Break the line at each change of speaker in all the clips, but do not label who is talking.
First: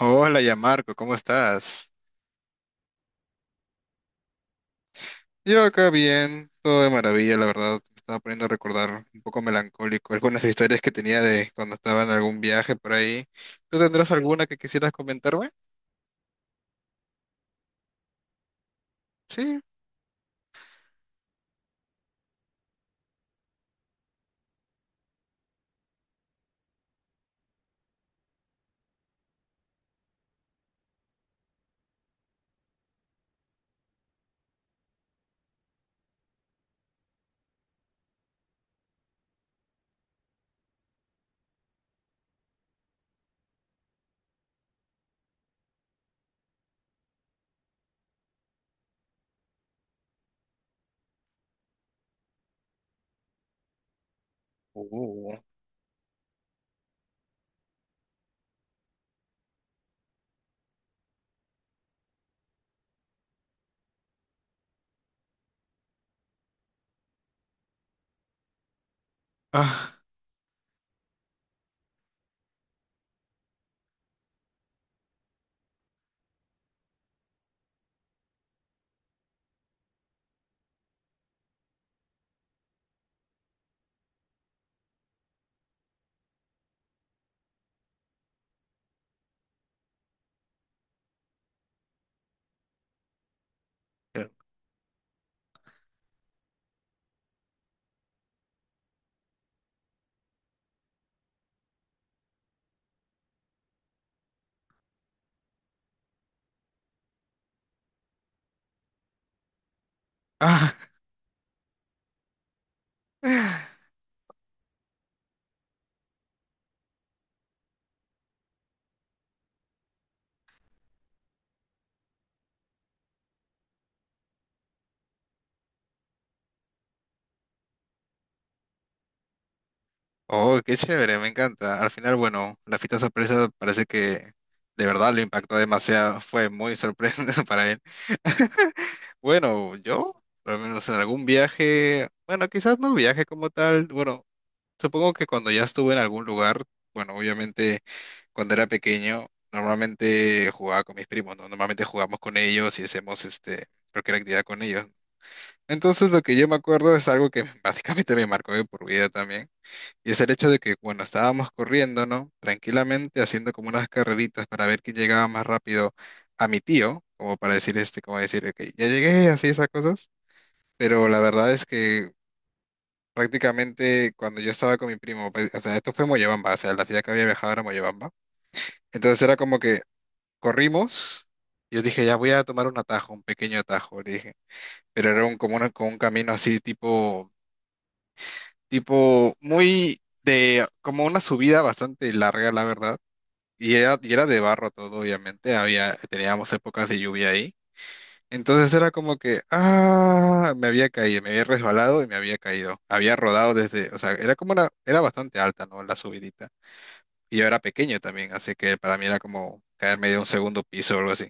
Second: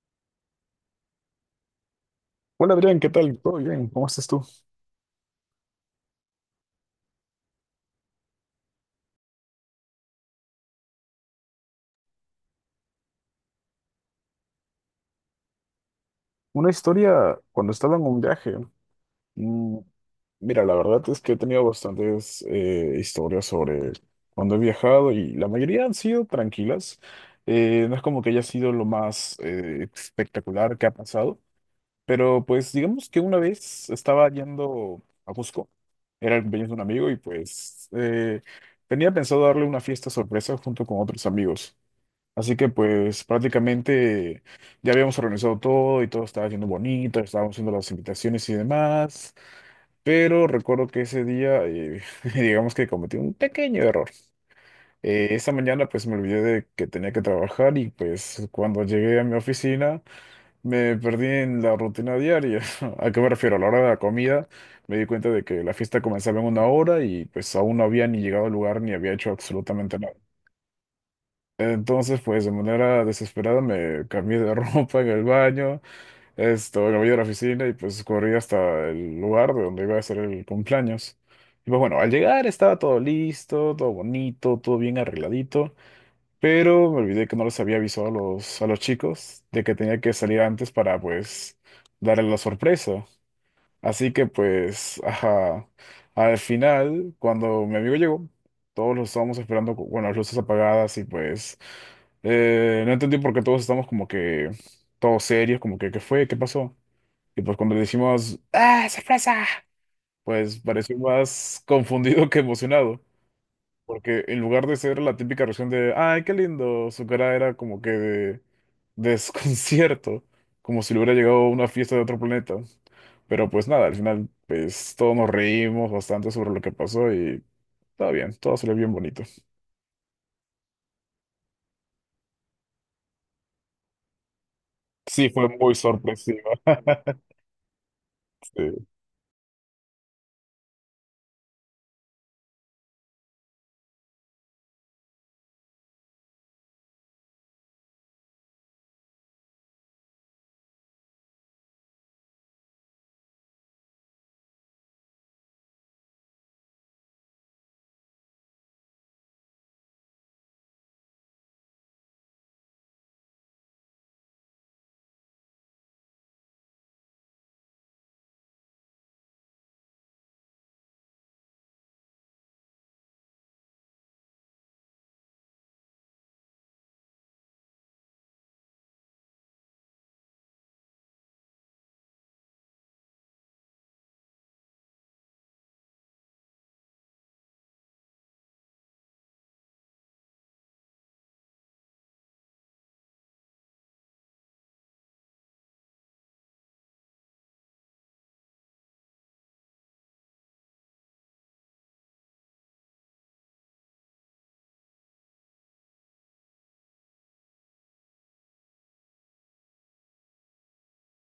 Hola, ya Marco, ¿cómo estás?
Hola Adrián, ¿qué tal? ¿Todo bien? ¿Cómo estás tú?
Yo acá bien, todo de maravilla, la verdad. Me estaba poniendo a recordar un poco melancólico algunas historias que tenía de cuando estaba en algún viaje por ahí. ¿Tú tendrás alguna que quisieras comentarme?
Una historia cuando estaba en un viaje.
Sí.
Mm, Mira, la verdad es que he tenido bastantes historias sobre cuando he viajado y la mayoría han sido tranquilas. No es como que haya sido lo más espectacular que ha pasado, pero pues digamos que una vez estaba yendo a Cusco, era el cumpleaños de un amigo y pues tenía pensado darle una fiesta sorpresa junto con otros amigos. Así que pues prácticamente ya habíamos organizado todo y todo estaba yendo bonito, estábamos haciendo las invitaciones y demás, pero recuerdo que ese día digamos que cometí un pequeño error. Eh,
Uh,
esa mañana pues me olvidé de que tenía que trabajar y pues cuando llegué a mi oficina me perdí en la rutina diaria. ¿A qué me refiero? A la hora de la comida me di cuenta de que la fiesta comenzaba en una hora y pues aún no había ni llegado al lugar ni había hecho absolutamente
Ah,
nada. Entonces, pues de manera desesperada me cambié de ropa en el baño, esto, me voy a la oficina y pues corrí hasta el lugar de donde iba a hacer el cumpleaños. Y pues bueno, al llegar estaba todo listo, todo bonito, todo bien arregladito, pero me olvidé que no les había avisado a los chicos de que tenía que salir antes para pues darle la sorpresa. Así que
eh,
pues, ajá, al final, cuando mi amigo llegó, todos lo estábamos esperando con bueno, las luces apagadas y pues no entendí por qué todos estamos como que todos serios, como que ¿qué fue? ¿Qué pasó? Y pues cuando le decimos, ¡ah, sorpresa! Pues
ah.
pareció más confundido que emocionado, porque en lugar de ser la típica reacción de, ¡ay, qué lindo! Su cara era como que de desconcierto, como si le hubiera llegado a una fiesta de otro planeta. Pero pues nada, al final pues todos nos reímos bastante sobre lo que pasó y está bien, todo salió bien bonito.
Oh, qué chévere, me encanta. Al final, bueno, la fiesta sorpresa parece que de verdad lo
Sí, fue
impactó
muy
demasiado.
sorpresiva.
Fue muy sorpresa para él.
Sí,
Bueno, yo, al menos en algún viaje, bueno, quizás no viaje como tal, bueno. Supongo que cuando ya estuve en algún lugar, bueno, obviamente cuando era pequeño, normalmente jugaba con mis primos, ¿no? Normalmente jugamos con ellos y hacemos este, cualquier actividad con ellos. Entonces lo que yo me acuerdo es algo que básicamente me marcó de por vida también, y es el hecho de que cuando estábamos corriendo, ¿no? Tranquilamente haciendo como unas carreritas para ver quién llegaba más rápido a mi tío, como para decir este, como decir, ok, ya llegué, así esas cosas, pero la verdad es que prácticamente cuando yo estaba con mi primo, pues, o sea, esto fue Moyobamba, o sea, la ciudad que había viajado era Moyobamba. Entonces era como que corrimos, yo dije, ya voy a tomar un atajo, un pequeño atajo, le dije, pero era un, como, una- como un camino así tipo, tipo muy de, como una subida bastante larga, la verdad. Y era de barro todo, obviamente, había, teníamos épocas de lluvia ahí. Entonces era como que, ah, me había caído, me había resbalado y me había caído. Había rodado desde, o sea, era como una, era bastante alta, ¿no? La subidita. Y yo era pequeño también, así que para mí era como caerme de un segundo piso o algo así.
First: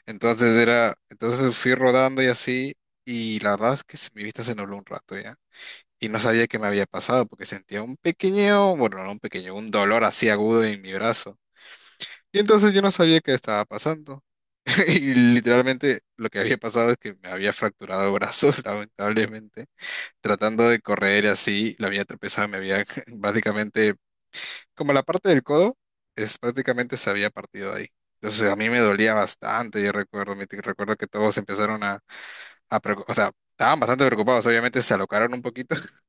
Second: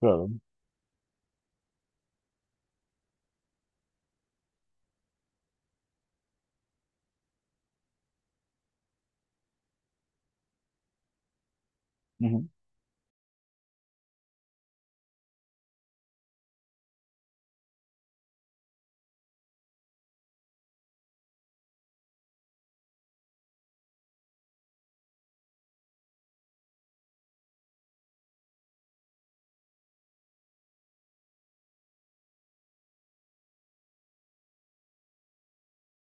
claro.
Entonces era, entonces fui rodando y así, y la verdad es que mi vista se nubló un rato ya. Y no sabía qué me había pasado porque sentía un pequeño, bueno, no un pequeño, un dolor así agudo en mi brazo. Y
Ujú,
entonces yo no sabía qué estaba pasando. Y literalmente lo que había pasado es que me había fracturado el brazo, lamentablemente. Tratando de correr así, la había tropezado, me había básicamente, como la parte del codo, es prácticamente se había partido ahí. Entonces a mí me dolía bastante, yo recuerdo, me- recuerdo que todos empezaron a preocu- o sea, estaban bastante preocupados, obviamente se alocaron un poquito.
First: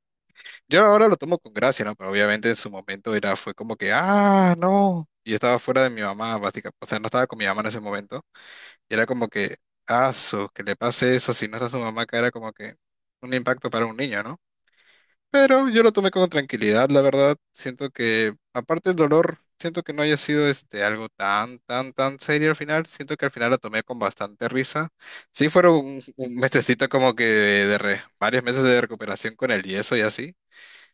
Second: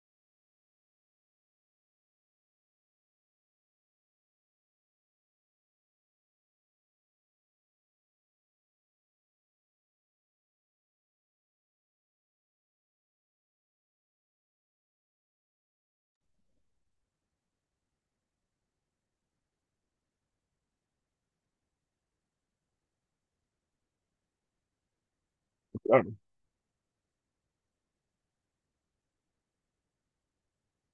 Yo ahora lo tomo con gracia, ¿no? Pero obviamente en su momento era, fue como que, ah, no. Y yo estaba fuera de mi mamá, básicamente, o sea, no estaba con mi mamá en ese momento. Y era como que, aso, que le pase eso si no está su mamá, que era como que un impacto para un niño, ¿no? Pero yo lo tomé con tranquilidad, la verdad. Siento que, aparte del dolor, siento que no haya sido este algo tan, tan, tan serio al final. Siento que al final lo tomé con bastante risa. Sí fueron
claro.
un mesecito como que de re- varios meses de recuperación con el yeso y así.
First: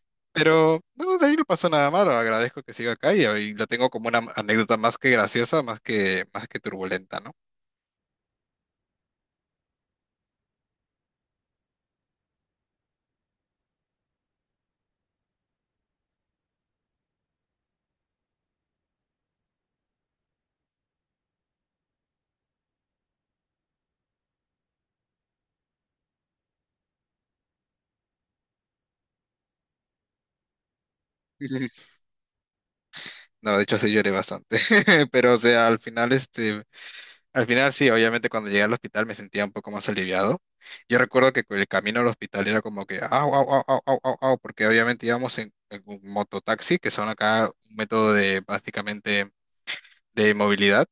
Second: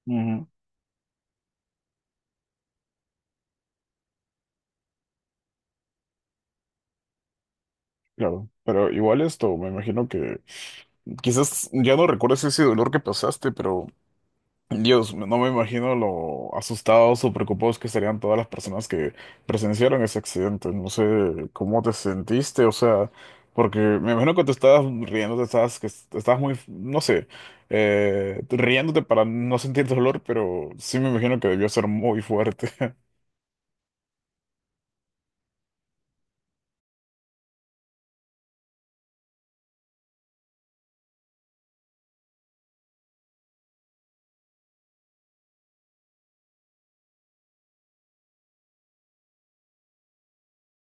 Ujú,
Pero no, de ahí no pasó nada malo. Agradezco que siga acá y lo tengo como una anécdota más que graciosa, más que turbulenta, ¿no?
claro. Pero igual esto, me imagino que quizás ya no recuerdes ese dolor que pasaste, pero Dios, no me imagino lo asustados o preocupados que estarían todas las personas que presenciaron ese accidente. No sé cómo te sentiste, o sea, porque me imagino que te estabas riendo, te estabas, que te estabas muy, no sé, riéndote para no sentir dolor, pero sí me imagino que debió ser muy fuerte.
No, de hecho sí lloré bastante. Pero, o sea, al final, este, al final sí, obviamente cuando llegué al hospital me sentía un poco más aliviado. Yo recuerdo que el camino al hospital era como que, au, au, au, au, au, au, au", porque obviamente íbamos en un mototaxi, que son acá un método de básicamente de movilidad,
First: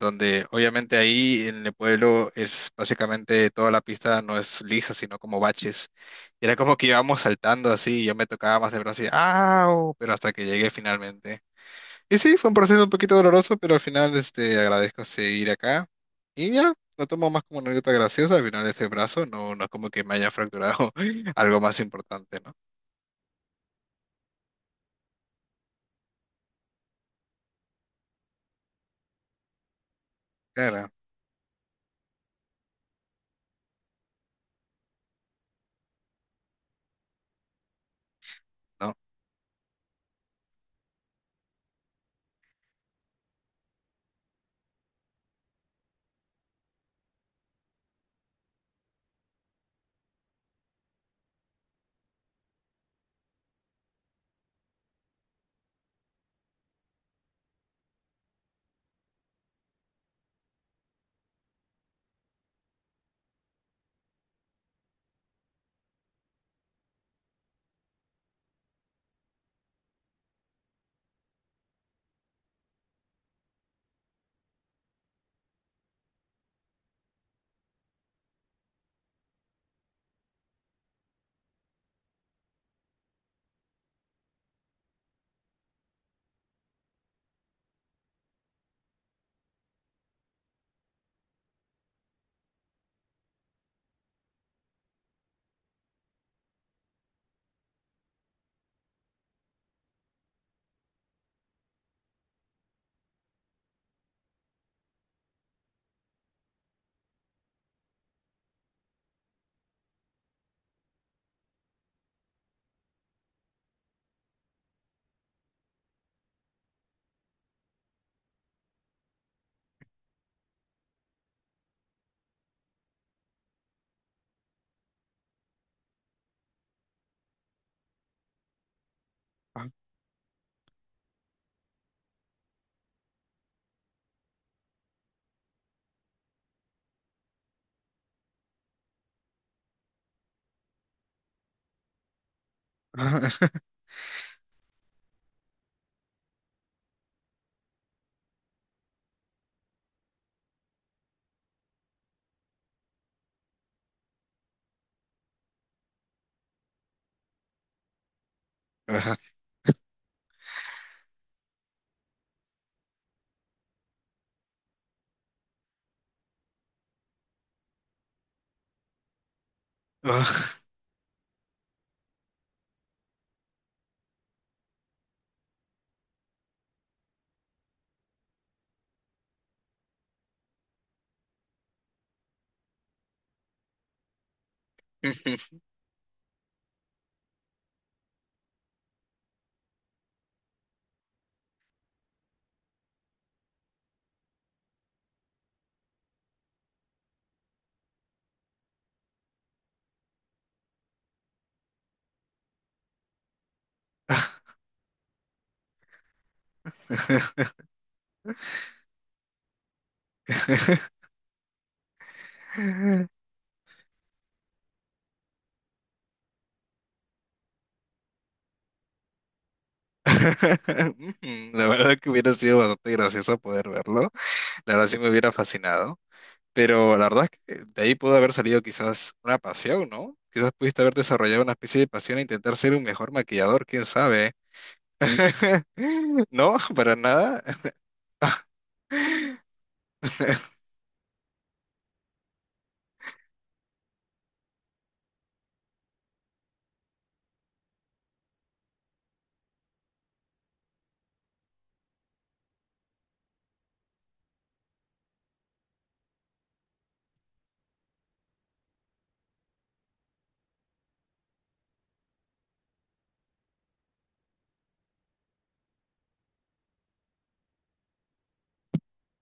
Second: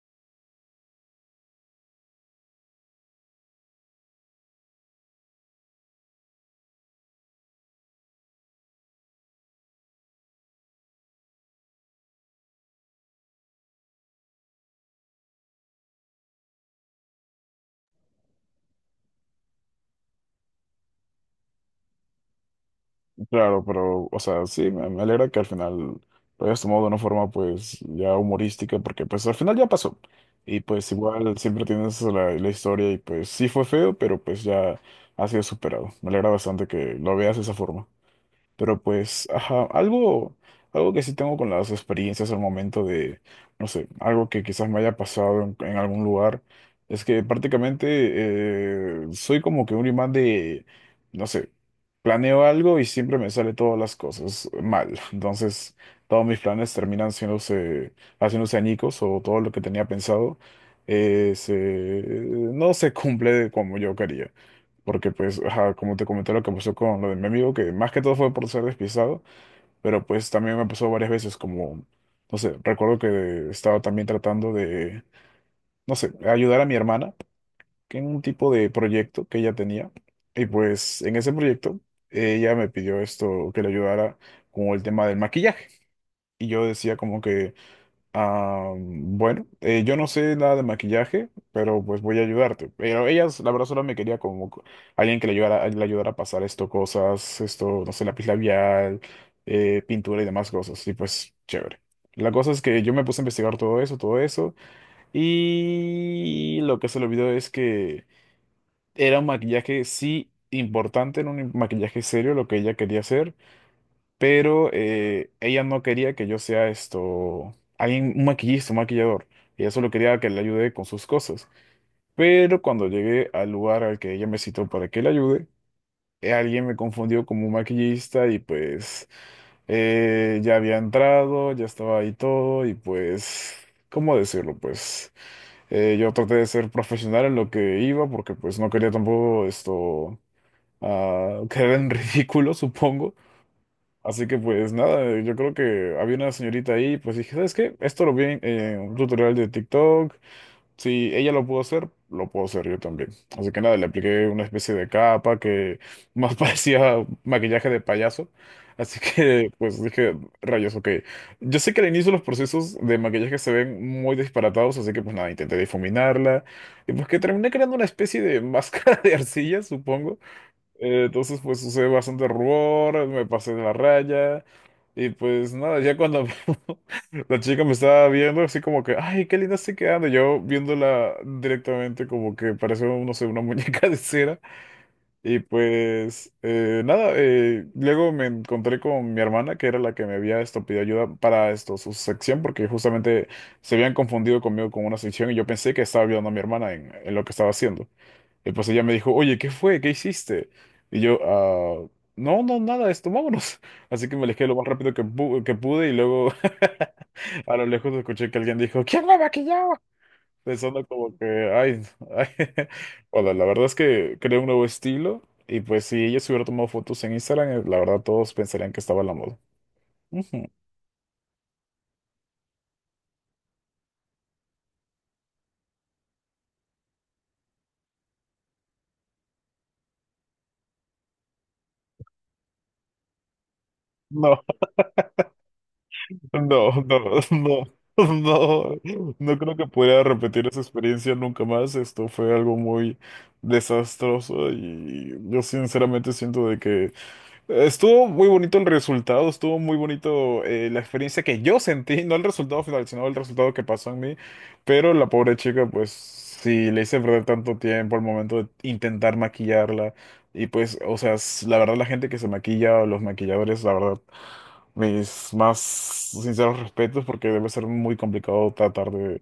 donde obviamente ahí en el pueblo es básicamente toda la pista no es lisa, sino como baches. Y era como que íbamos saltando así, y yo me tocaba más de brazo y, au, pero hasta que llegué finalmente. Y sí, fue un proceso un poquito doloroso, pero al final este, agradezco seguir acá. Y ya, lo tomo más como una anécdota graciosa. Al final este brazo no, no es como que me haya fracturado algo más importante, ¿no?
Claro, pero, o sea, sí, me alegra que al final lo hayas tomado de una forma, pues, ya humorística, porque, pues, al final ya pasó. Y,
Claro,
pues, igual siempre tienes la, la historia y, pues, sí fue feo, pero, pues, ya ha sido superado. Me alegra bastante que lo veas de esa forma. Pero
no.
pues, ajá, algo, que sí tengo con las experiencias al momento de, no sé, algo que quizás me haya pasado en algún lugar, es que prácticamente soy como que un imán de, no sé, planeo algo y siempre me sale todas las cosas mal. Entonces, todos mis planes terminan haciéndose añicos o todo lo que tenía pensado eh, se- no se cumple como yo quería. Porque pues, ajá, como te comenté lo que pasó con lo de mi amigo, que más que todo fue por ser despistado, pero pues también me pasó varias veces como, no sé, recuerdo que estaba también tratando de, no sé, ayudar a mi hermana que en un tipo de proyecto que ella tenía. Y pues en ese proyecto ella me pidió esto, que le ayudara con el tema del maquillaje. Y yo decía como que, ah, bueno, yo no sé nada de maquillaje, pero pues voy a ayudarte. Pero ellas, la verdad, solo me quería como alguien que le ayudara a pasar esto, cosas, esto, no sé, lápiz labial, pintura y demás cosas. Y pues, chévere. La cosa es que yo me puse a investigar todo eso, y lo que se le olvidó es que era un maquillaje, sí, importante, era un maquillaje serio lo que ella quería hacer pero ella no quería que yo sea esto, alguien, un maquillista, un maquillador. Ella solo quería que le ayude con sus cosas. Pero cuando llegué al lugar al que ella me citó para que le ayude, alguien me confundió como un maquillista y pues
Ah,
ya había entrado, ya estaba ahí todo y pues, ¿cómo decirlo? Pues yo traté de ser profesional en lo que iba porque pues no quería tampoco esto quedar en ridículo, supongo.
ah,
Así que pues nada, yo creo que había una señorita ahí, pues dije, ¿sabes qué? Esto lo vi en un tutorial de TikTok, si ella lo pudo hacer, lo puedo hacer yo también. Así que nada, le apliqué una especie de capa que más parecía maquillaje de payaso. Así que pues dije, rayos, ok. Yo sé que al inicio los procesos de maquillaje se ven muy disparatados, así que pues nada, intenté difuminarla. Y pues que terminé creando una especie de máscara de arcilla, supongo.
ah,
Entonces, pues sucede bastante rubor, me pasé de la raya. Y pues nada, ya cuando la chica me estaba viendo, así como que, ay, qué linda estoy quedando. Yo viéndola directamente, como que parece, no sé, una muñeca de cera. Y pues nada, luego me encontré con mi hermana, que era la que me había esto, pedido ayuda para esto, su sección, porque justamente se habían confundido conmigo con una sección y yo pensé que estaba ayudando a mi hermana en lo que estaba haciendo. Y pues ella me dijo, oye, ¿qué fue? ¿Qué hiciste? Y yo, ah, no, no, nada, esto, vámonos. Así que me
ah.
alejé lo más rápido que, que pude y luego a lo lejos escuché que alguien dijo, ¿quién me maquillaba? Pensando como que, ay, ay. Bueno, la verdad es que creé un nuevo estilo y pues si ella se hubiera tomado fotos en Instagram, la verdad todos pensarían que estaba en la moda. Ujú.
La verdad que hubiera sido bastante gracioso poder verlo. La verdad sí me hubiera fascinado. Pero la verdad es que de ahí pudo haber salido quizás una pasión, ¿no? Quizás pudiste haber desarrollado una especie de pasión e intentar ser un mejor maquillador, quién sabe. No,
No,
para
no,
nada.
no, no, no creo que pudiera repetir esa experiencia nunca más. Esto fue algo muy desastroso y yo sinceramente siento de que estuvo muy bonito el resultado, estuvo muy bonito la experiencia que yo sentí, no el resultado final, sino el resultado que pasó en mí, pero la pobre chica, pues sí, le hice perder tanto tiempo al momento de intentar maquillarla y pues, o sea, la verdad la gente que se maquilla o los maquilladores, la verdad, mis más sinceros respetos porque debe ser muy complicado tratar de,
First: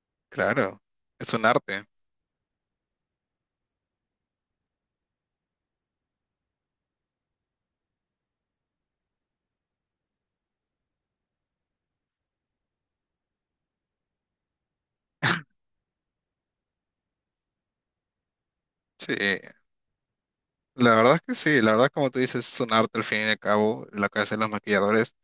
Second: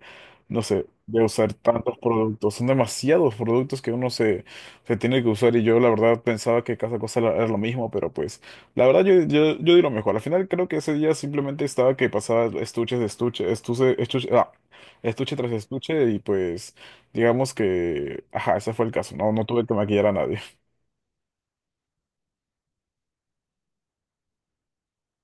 no
Claro,
sé, de
es un
usar
arte.
tantos productos, son demasiados productos que uno se tiene que usar y yo la verdad pensaba que cada cosa era lo mismo, pero pues la verdad yo di lo mejor. Al final creo que ese día simplemente estaba que pasaba estuches de estuche, estuche, estuche, estuche tras estuche y pues digamos que, ajá, ese fue el
Sí,
caso, no, no tuve que maquillar a nadie.
la verdad es que sí, la verdad como tú dices, es un arte al fin y al cabo, lo que hacen los maquilladores.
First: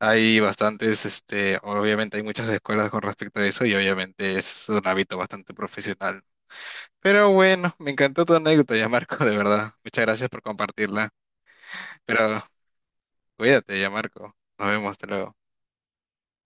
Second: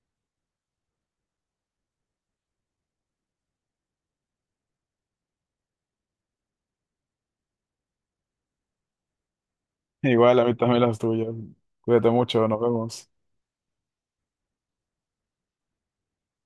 Hay bastantes, este, obviamente hay muchas escuelas con respecto a eso y obviamente es un hábito bastante profesional. Pero bueno, me encantó tu anécdota ya, Marco, de verdad. Muchas gracias
Igual
por
a mí también las
compartirla.
tuyas. Cuídate
Pero
mucho, nos vemos.
cuídate ya, Marco. Nos vemos, hasta luego.